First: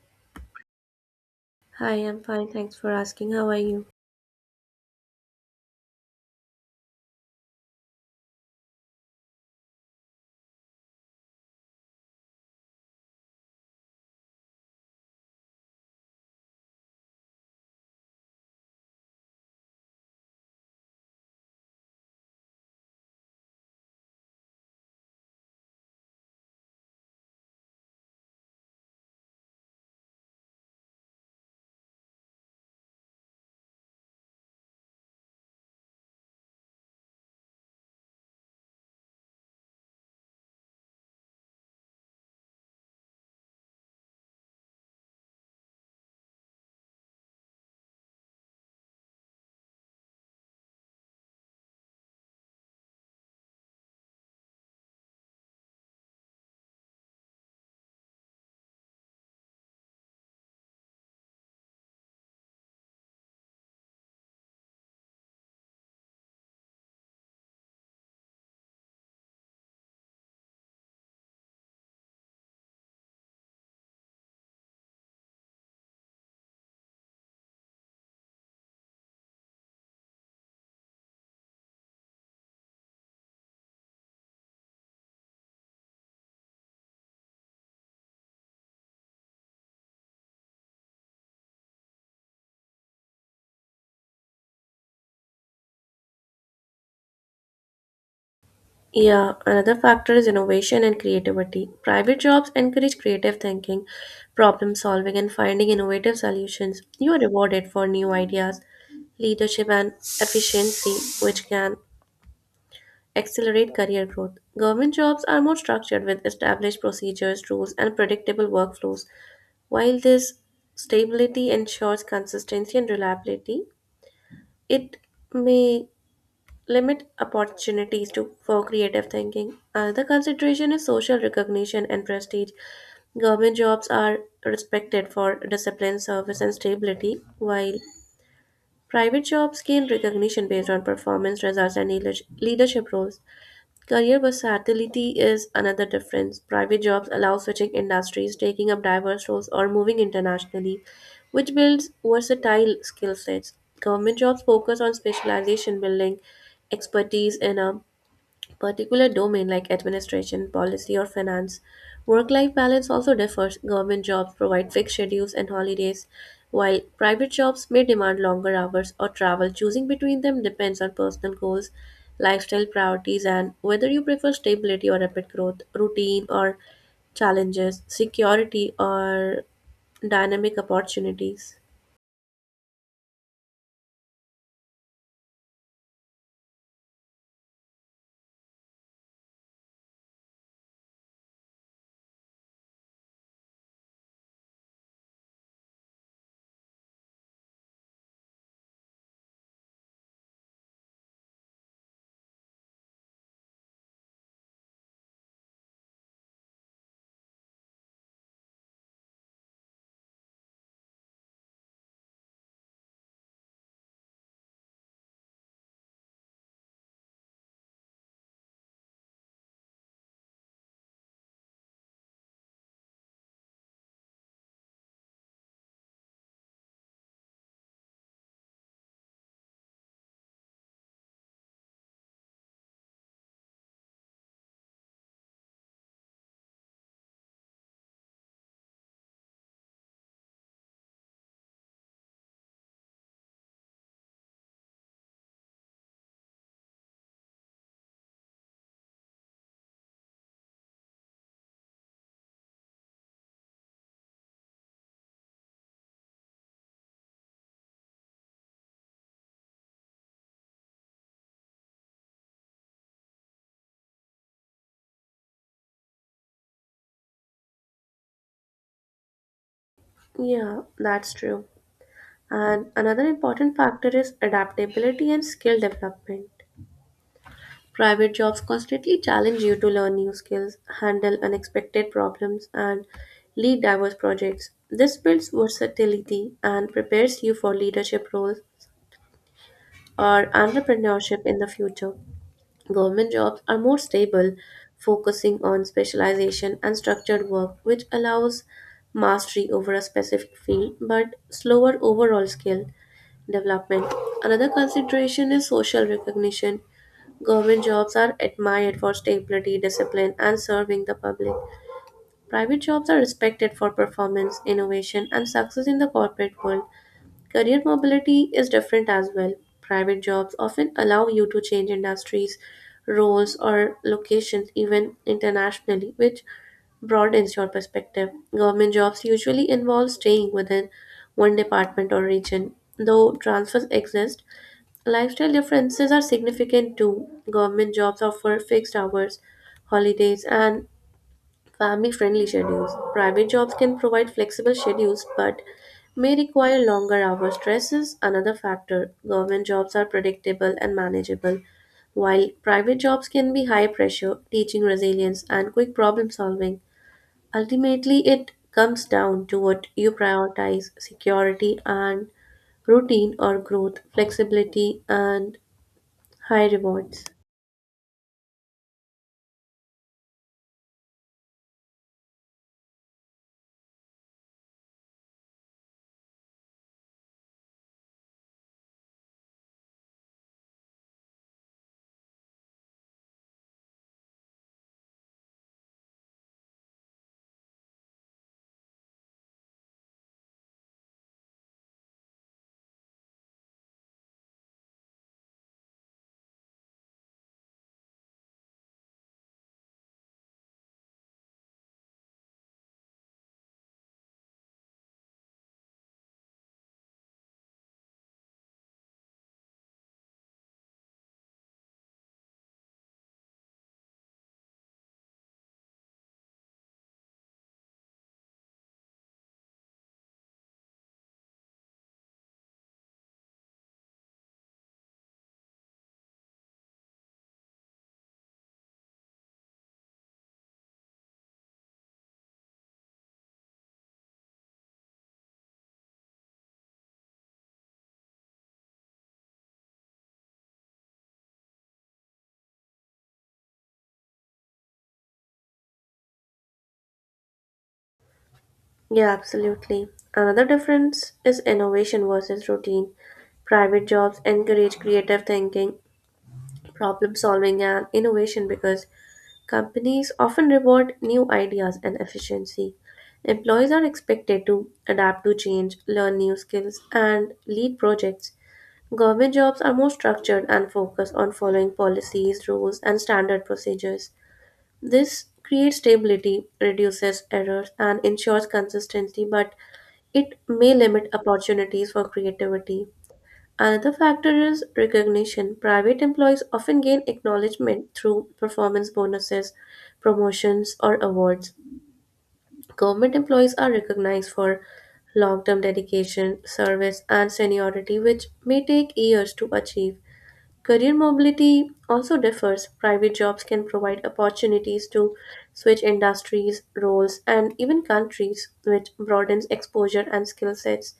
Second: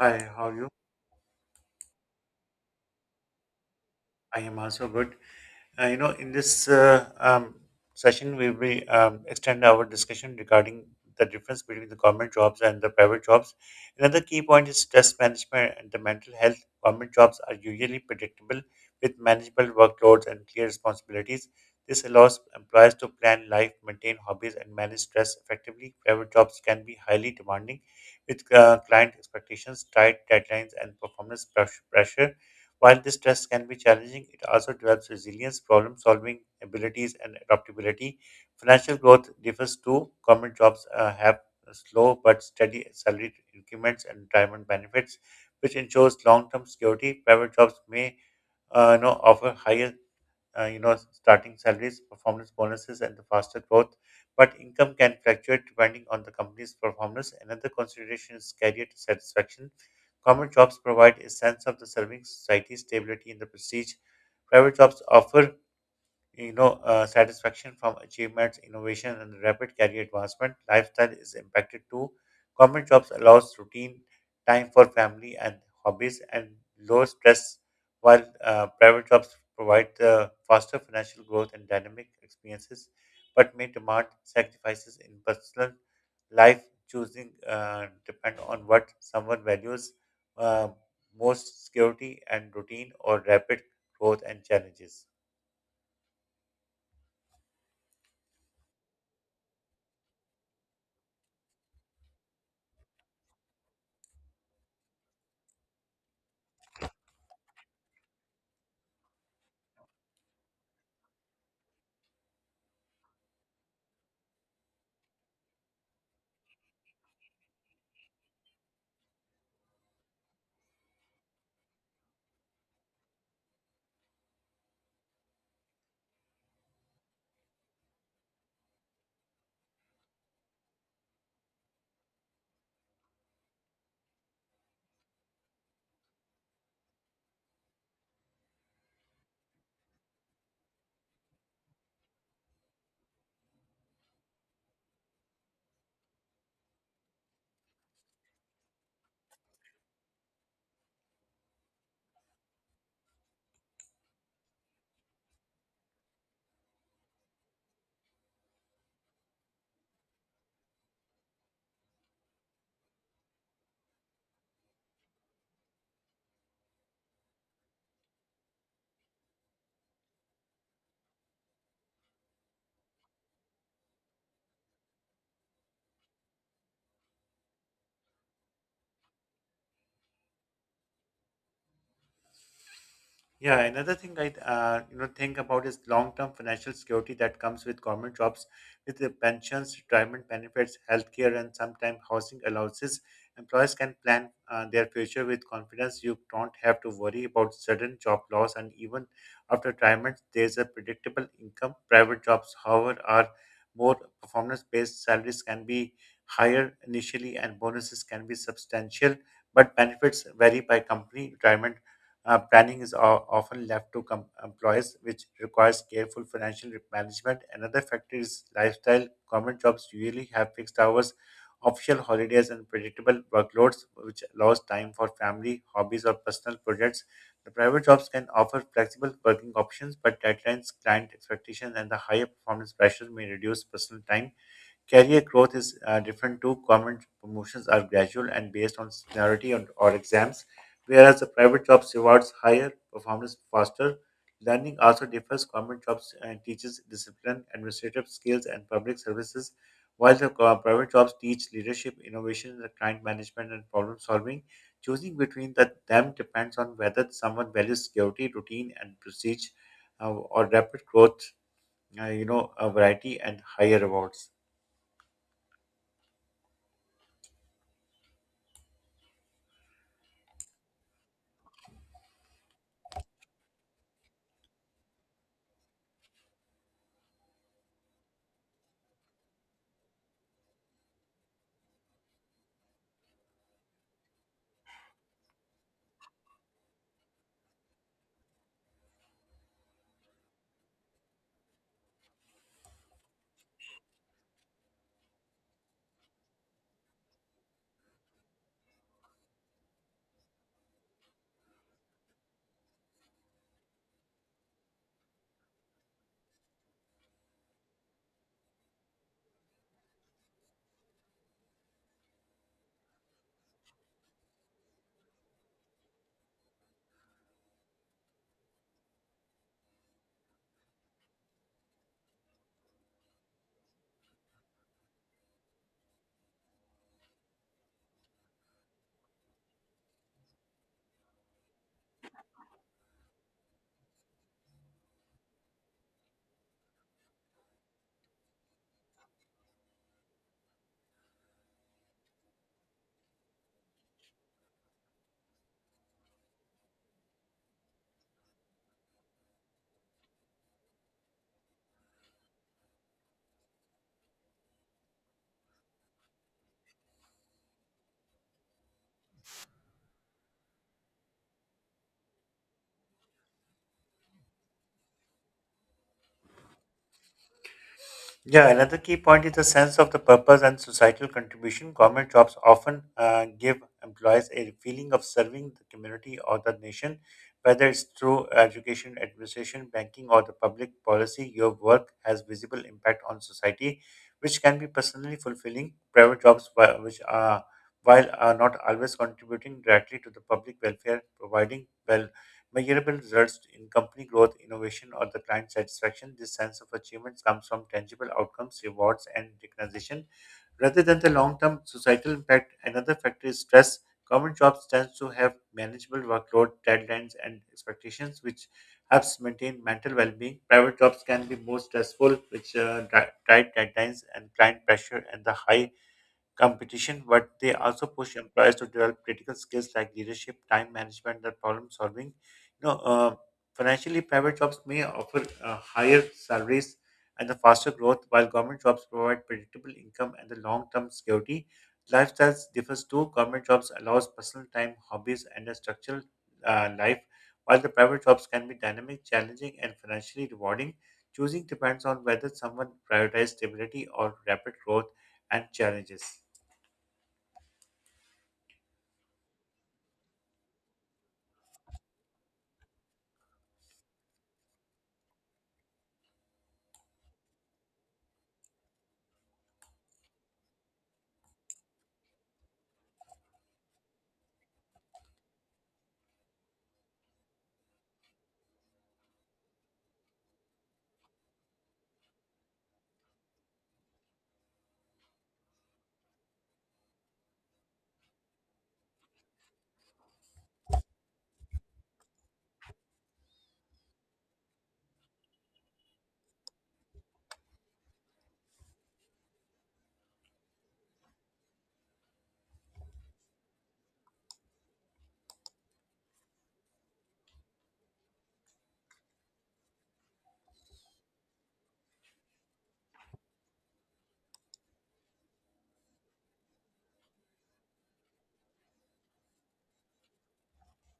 Hi, how are you? Hi, I'm fine. Thanks for asking. How are you? I am also good. In this session, we will extend our discussion regarding the difference between the government jobs and the private jobs. Another key point is stress management and the mental health. Government jobs are usually predictable with manageable workloads and clear responsibilities. This allows employers to plan life, maintain hobbies, and manage stress effectively. Private jobs can be highly demanding with client expectations, tight deadlines, and pressure. While this stress can be challenging, it also develops resilience, problem solving abilities, and adaptability. Financial growth differs too. Government jobs have slow but steady salary increments and retirement benefits, which ensures long term security. Private jobs may offer higher, starting salaries, performance bonuses, and the faster growth. But income can fluctuate depending on the company's performance. Another consideration is career satisfaction. Common jobs provide a sense of the serving society, stability, and the prestige. Private jobs offer, satisfaction from achievements, innovation, and rapid career advancement. Lifestyle is impacted too. Government jobs allows routine time for family and hobbies and low stress, while private jobs provide the faster financial growth and dynamic experiences, but may demand sacrifices in personal life. Choosing depend on what someone values, uh, most: security and routine, or rapid growth and challenges. Yeah, another factor is innovation and creativity. Private jobs encourage creative thinking, problem solving, and finding innovative solutions. You are rewarded for new ideas, leadership, and efficiency, which can accelerate career growth. Government jobs are more structured with established procedures, rules, and predictable workflows. While this stability ensures consistency and reliability, it may limit opportunities to for creative thinking. Another consideration is social recognition and prestige. Government jobs are respected for discipline, service, and stability, while private jobs gain recognition based on performance results and leadership roles. Career versatility is another difference. Private jobs allow switching industries, taking up diverse roles, or moving internationally, which builds versatile skill sets. Government jobs focus on specialization, building expertise in a particular domain like administration, policy, or finance. Work life balance also differs. Government jobs provide fixed schedules and holidays, while private jobs may demand longer hours or travel. Choosing between them depends on personal goals, lifestyle priorities, and whether you prefer stability or rapid growth, routine or challenges, security or dynamic opportunities. Yeah, another thing I, think about is long-term financial security that comes with government jobs, with the pensions, retirement benefits, healthcare, and sometimes housing allowances. Employers can plan their future with confidence. You don't have to worry about sudden job loss, and even after retirement, there's a predictable income. Private jobs, however, are more performance-based. Salaries can be higher initially, and bonuses can be substantial, but benefits vary by company. Retirement planning is often left to employees, which requires careful financial management. Another factor is lifestyle. Government jobs usually have fixed hours, official holidays, and predictable workloads, which allows time for family, hobbies, or personal projects. The private jobs can offer flexible working options, but deadlines, client expectations, and the higher performance pressure may reduce personal time. Career growth is different too. Government promotions are gradual and based on seniority or exams, whereas the private jobs rewards higher performance faster. Learning also differs. Government jobs teaches discipline, administrative skills, and public services, while private jobs teach leadership, innovation, the client management, and problem solving. Choosing between them depends on whether someone values security, routine, and prestige, or rapid growth. A variety and higher rewards. Yeah, that's true. And another important factor is adaptability and skill development. Private jobs constantly challenge you to learn new skills, handle unexpected problems, and lead diverse projects. This builds versatility and prepares you for leadership roles or entrepreneurship in the future. Government jobs are more stable, focusing on specialization and structured work, which allows mastery over a specific field but slower overall skill development. Another consideration is social recognition. Government jobs are admired for stability, discipline, and serving the public. Private jobs are respected for performance, innovation, and success in the corporate world. Career mobility is different as well. Private jobs often allow you to change industries, roles, or locations, even internationally, which broadens your perspective. Government jobs usually involve staying within one department or region, though transfers exist. Lifestyle differences are significant too. Government jobs offer fixed hours, holidays, and family friendly schedules. Private jobs can provide flexible schedules but may require longer hours. Stress is another factor. Government jobs are predictable and manageable, while private jobs can be high pressure, teaching resilience, and quick problem solving. Ultimately, it comes down to what you prioritize, security and routine or growth, flexibility and high rewards. Yeah, another key point is the sense of the purpose and societal contribution. Government jobs often give employees a feeling of serving the community or the nation, whether it's through education, administration, banking, or the public policy. Your work has visible impact on society, which can be personally fulfilling. Private jobs, which are while are not always contributing directly to the public welfare, providing well measurable results in company growth, innovation, or the client satisfaction. This sense of achievement comes from tangible outcomes, rewards, and recognition rather than the long term societal impact. Another factor is stress. Government jobs tend to have manageable workload, deadlines, and expectations, which helps maintain mental well being. Private jobs can be more stressful, which tight deadlines and client pressure and the high competition, but they also push employers to develop critical skills like leadership, time management, and problem solving. You know, uh, Financially, private jobs may offer higher salaries and the faster growth, while government jobs provide predictable income and the long-term security. Lifestyles differs too. Government jobs allows personal time, hobbies, and a structured, life, while the private jobs can be dynamic, challenging, and financially rewarding. Choosing depends on whether someone prioritizes stability or rapid growth and challenges. Yeah, absolutely. Another difference is innovation versus routine. Private jobs encourage creative thinking, problem solving, and innovation because companies often reward new ideas and efficiency. Employees are expected to adapt to change, learn new skills, and lead projects. Government jobs are more structured and focus on following policies, rules, and standard procedures. This creates stability, reduces errors, and ensures consistency, but it may limit opportunities for creativity. Another factor is recognition. Private employees often gain acknowledgement through performance bonuses, promotions, or awards. Government employees are recognized for long term dedication, service, and seniority, which may take years to achieve. Career mobility also differs. Private jobs can provide opportunities to switch industries, roles, and even countries, which broadens exposure and skill sets.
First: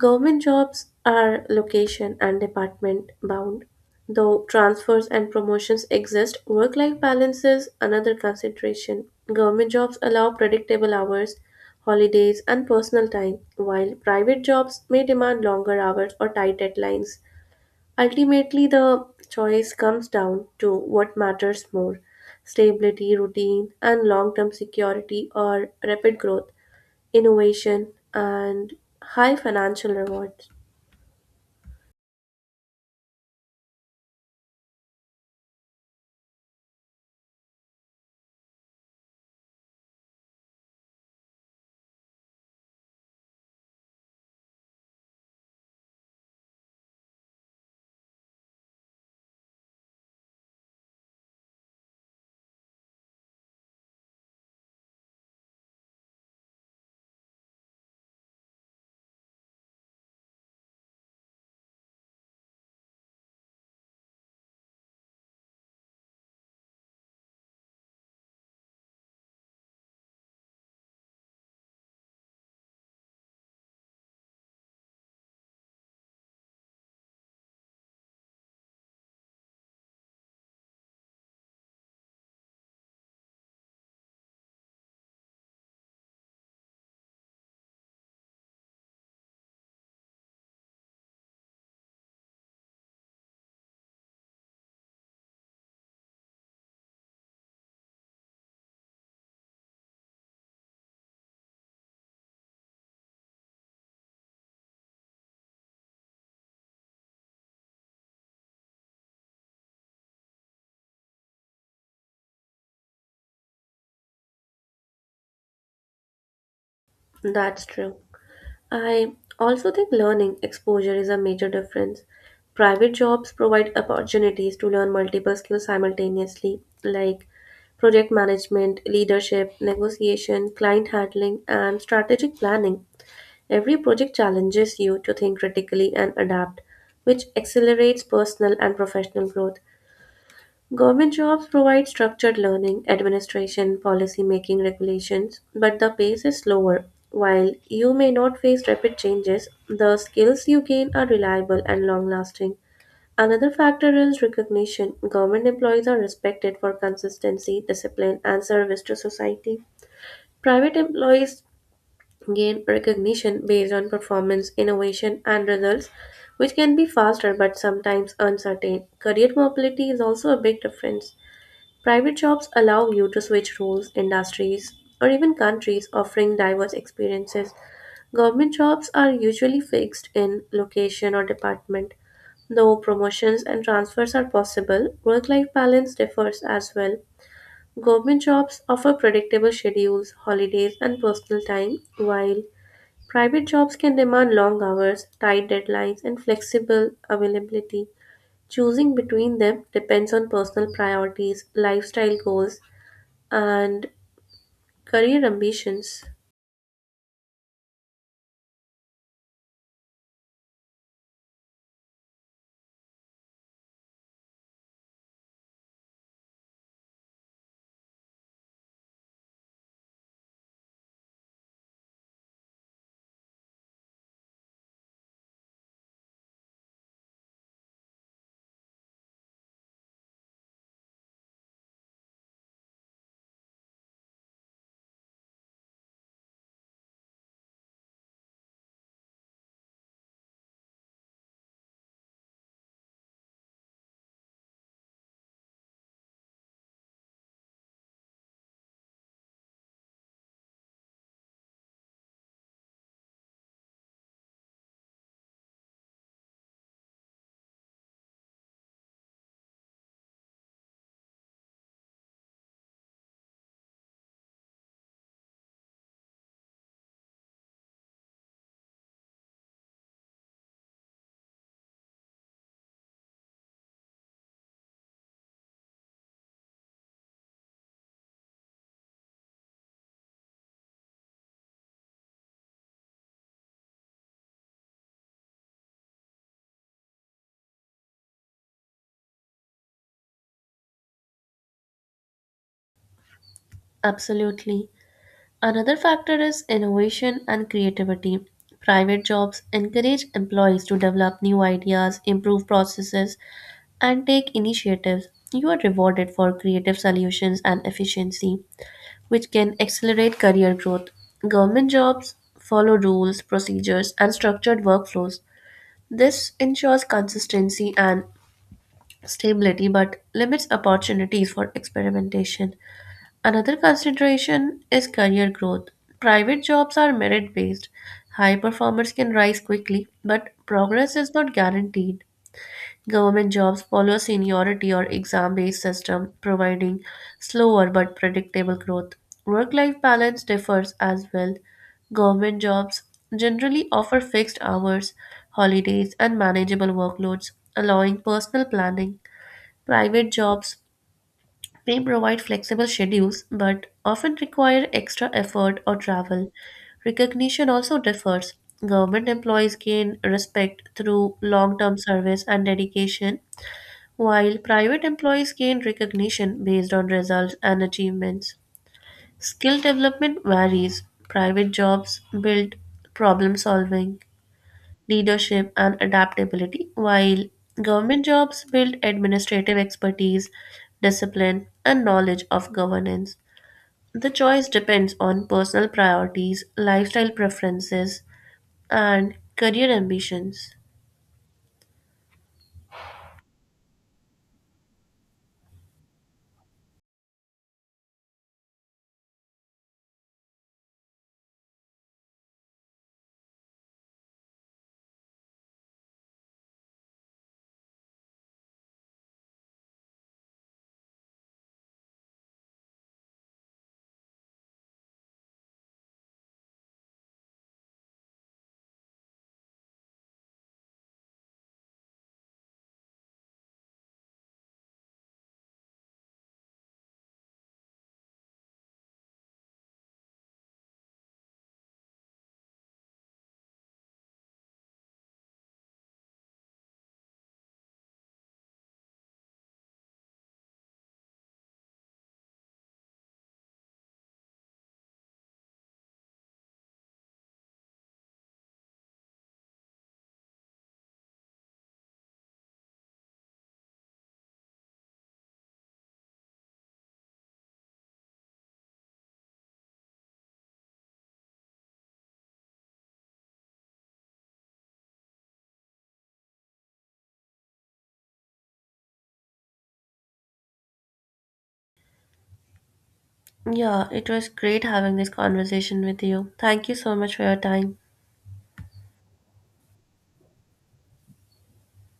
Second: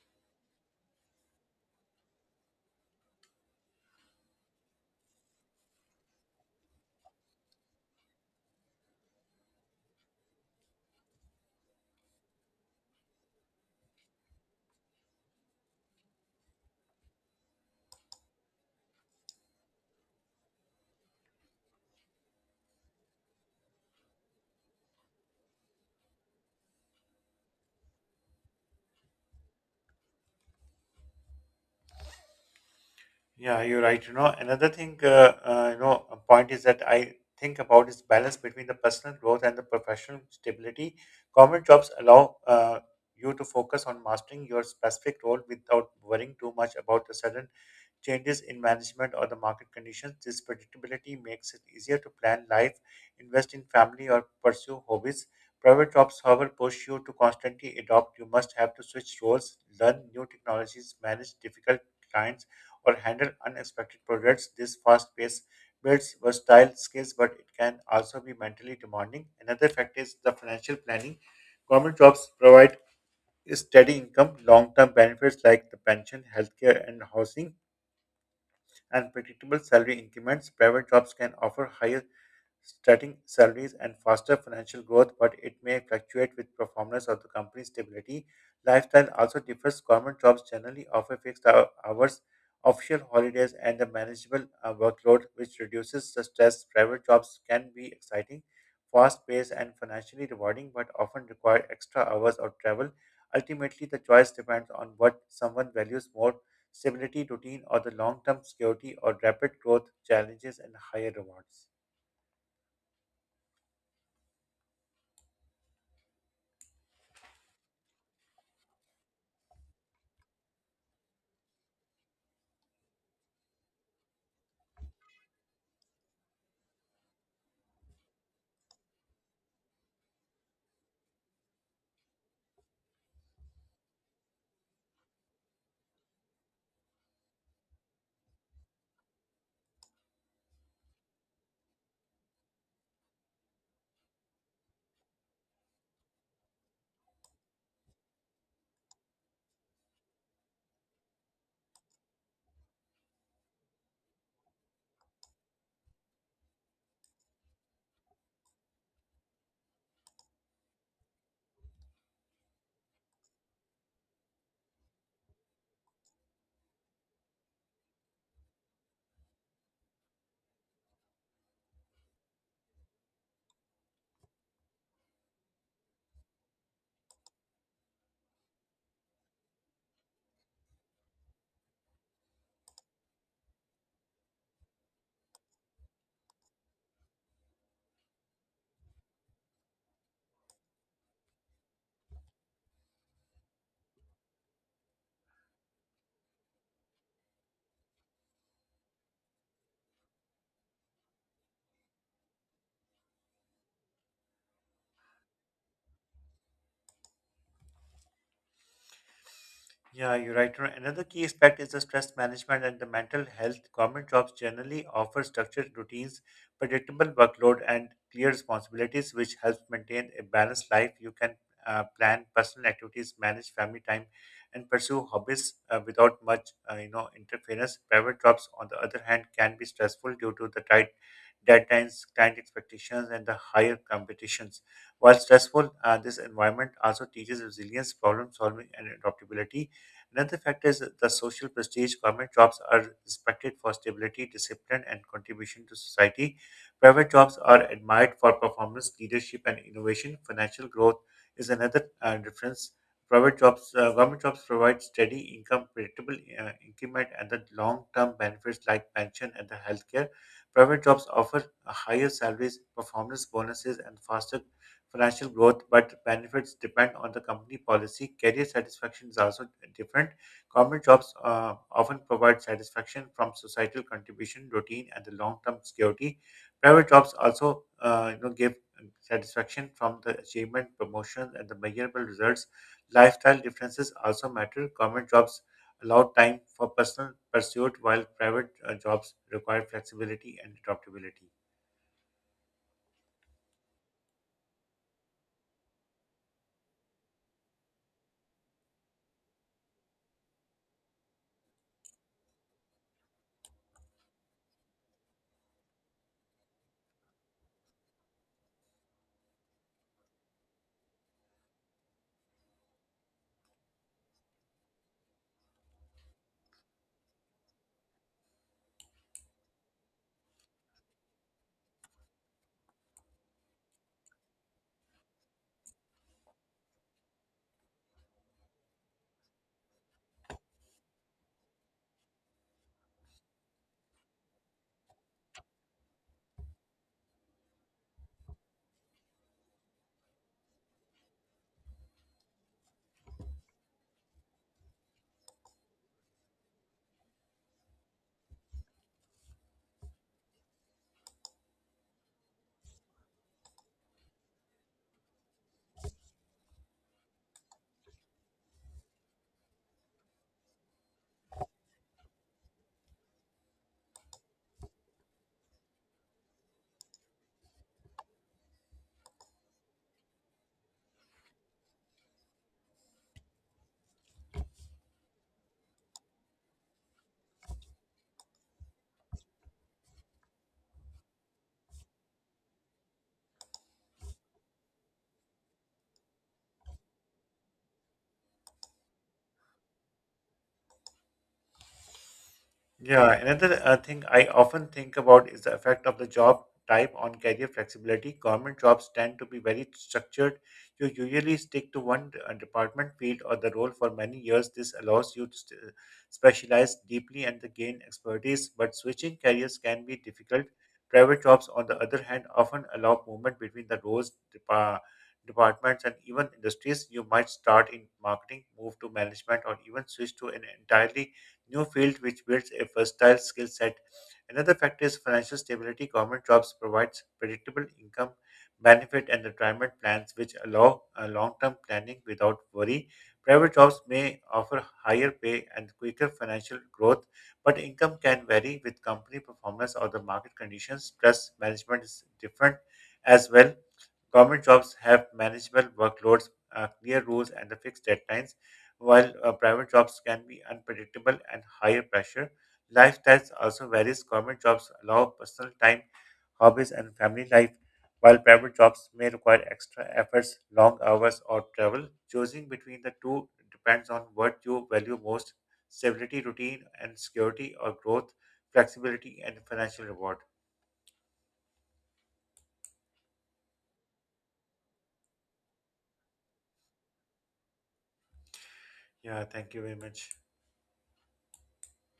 Government jobs are location and department bound, though transfers and promotions exist. Work life balance is another consideration. Government jobs allow predictable hours, holidays, and personal time, while private jobs may demand longer hours or tight deadlines. Ultimately, the choice comes down to what matters more, stability, routine, and long term security, or rapid growth, innovation, and high financial rewards. Yeah, you're right. You know, another thing, a point is that I think about is balance between the personal growth and the professional stability. Government jobs allow you to focus on mastering your specific role without worrying too much about the sudden changes in management or the market conditions. This predictability makes it easier to plan life, invest in family, or pursue hobbies. Private jobs, however, push you to constantly adopt. You must have to switch roles, learn new technologies, manage difficult clients, or handle unexpected projects. This fast pace builds versatile skills, but it can also be mentally demanding. Another factor is the financial planning. Government jobs provide steady income, long term benefits like the pension, healthcare, and housing and predictable salary increments. Private jobs can offer higher starting salaries and faster financial growth, but it may fluctuate with performance of the company's stability. Lifestyle also differs. Government jobs generally offer hours, official holidays, and a manageable, workload, which reduces the stress. Private jobs can be exciting, fast-paced, and financially rewarding, but often require extra hours of travel. Ultimately, the choice depends on what someone values more: stability, routine, or the long-term security, or rapid growth, challenges, and higher rewards. That's true. I also think learning exposure is a major difference. Private jobs provide opportunities to learn multiple skills simultaneously, like project management, leadership, negotiation, client handling, and strategic planning. Every project challenges you to think critically and adapt, which accelerates personal and professional growth. Government jobs provide structured learning, administration, policy making, regulations, but the pace is slower. While you may not face rapid changes, the skills you gain are reliable and long lasting. Another factor is recognition. Government employees are respected for consistency, discipline, and service to society. Private employees gain recognition based on performance, innovation, and results, which can be faster but sometimes uncertain. Career mobility is also a big difference. Private jobs allow you to switch roles, industries, or even countries, offering diverse experiences. Government jobs are usually fixed in location or department, though promotions and transfers are possible. Work life balance differs as well. Government jobs offer predictable schedules, holidays, and personal time, while private jobs can demand long hours, tight deadlines, and flexible availability. Choosing between them depends on personal priorities, lifestyle goals, and career ambitions. Yeah, you're right. Another key aspect is the stress management and the mental health. Government jobs generally offer structured routines, predictable workload, and clear responsibilities, which helps maintain a balanced life. You can plan personal activities, manage family time, and pursue hobbies without much, interference. Private jobs, on the other hand, can be stressful due to the tight deadlines, client expectations, and the higher competitions. While stressful, this environment also teaches resilience, problem solving, and adaptability. Another factor is the social prestige. Government jobs are respected for stability, discipline, and contribution to society. Private jobs are admired for performance, leadership, and innovation. Financial growth is another, difference. Government jobs provide steady income, predictable, increment, and the long-term benefits like pension and the healthcare. Private jobs offer higher salaries, performance bonuses, and faster financial growth, but benefits depend on the company policy. Career satisfaction is also different. Government jobs often provide satisfaction from societal contribution, routine, and the long-term security. Private jobs also, give satisfaction from the achievement, promotion, and the measurable results. Lifestyle differences also matter. Government jobs allow time for personal pursuit, while private, jobs require flexibility and adaptability. Absolutely. Another factor is innovation and creativity. Private jobs encourage employees to develop new ideas, improve processes, and take initiatives. You are rewarded for creative solutions and efficiency, which can accelerate career growth. Government jobs follow rules, procedures, and structured workflows. This ensures consistency and stability but limits opportunities for experimentation. Another consideration is career growth. Private jobs are merit based. High performers can rise quickly, but progress is not guaranteed. Government jobs follow seniority or exam based system, providing slower but predictable growth. Work life balance differs as well. Government jobs generally offer fixed hours, holidays, and manageable workloads, allowing personal planning. Private jobs may provide flexible schedules but often require extra effort or travel. Recognition also differs. Government employees gain respect through long term service and dedication, while private employees gain recognition based on results and achievements. Skill development varies. Private jobs build problem solving, leadership, and adaptability, while government jobs build administrative expertise, discipline, and knowledge of governance. The choice depends on personal priorities, lifestyle preferences, and career ambitions. Yeah, another, thing I often think about is the effect of the job type on career flexibility. Government jobs tend to be very structured. You usually stick to one, department, field, or the role for many years. This allows you to specialize deeply and to gain expertise, but switching careers can be difficult. Private jobs, on the other hand, often allow movement between the roles, departments, and even industries. You might start in marketing, move to management, or even switch to an entirely new field which builds a versatile skill set. Another factor is financial stability. Government jobs provides predictable income, benefit, and retirement plans which allow long-term planning without worry. Private jobs may offer higher pay and quicker financial growth, but income can vary with company performance or the market conditions. Plus, management is different as well. Government jobs have manageable workloads, clear rules, and the fixed deadlines while private jobs can be unpredictable and higher pressure. Lifestyles also varies. Government jobs allow personal time, hobbies, and family life, while private jobs may require extra efforts, long hours, or travel. Choosing between the two depends on what you value most: stability, routine, and security, or growth, flexibility, and financial reward. Yeah, it was great having this conversation with you. Thank you so much for your time. Yeah, thank you very much.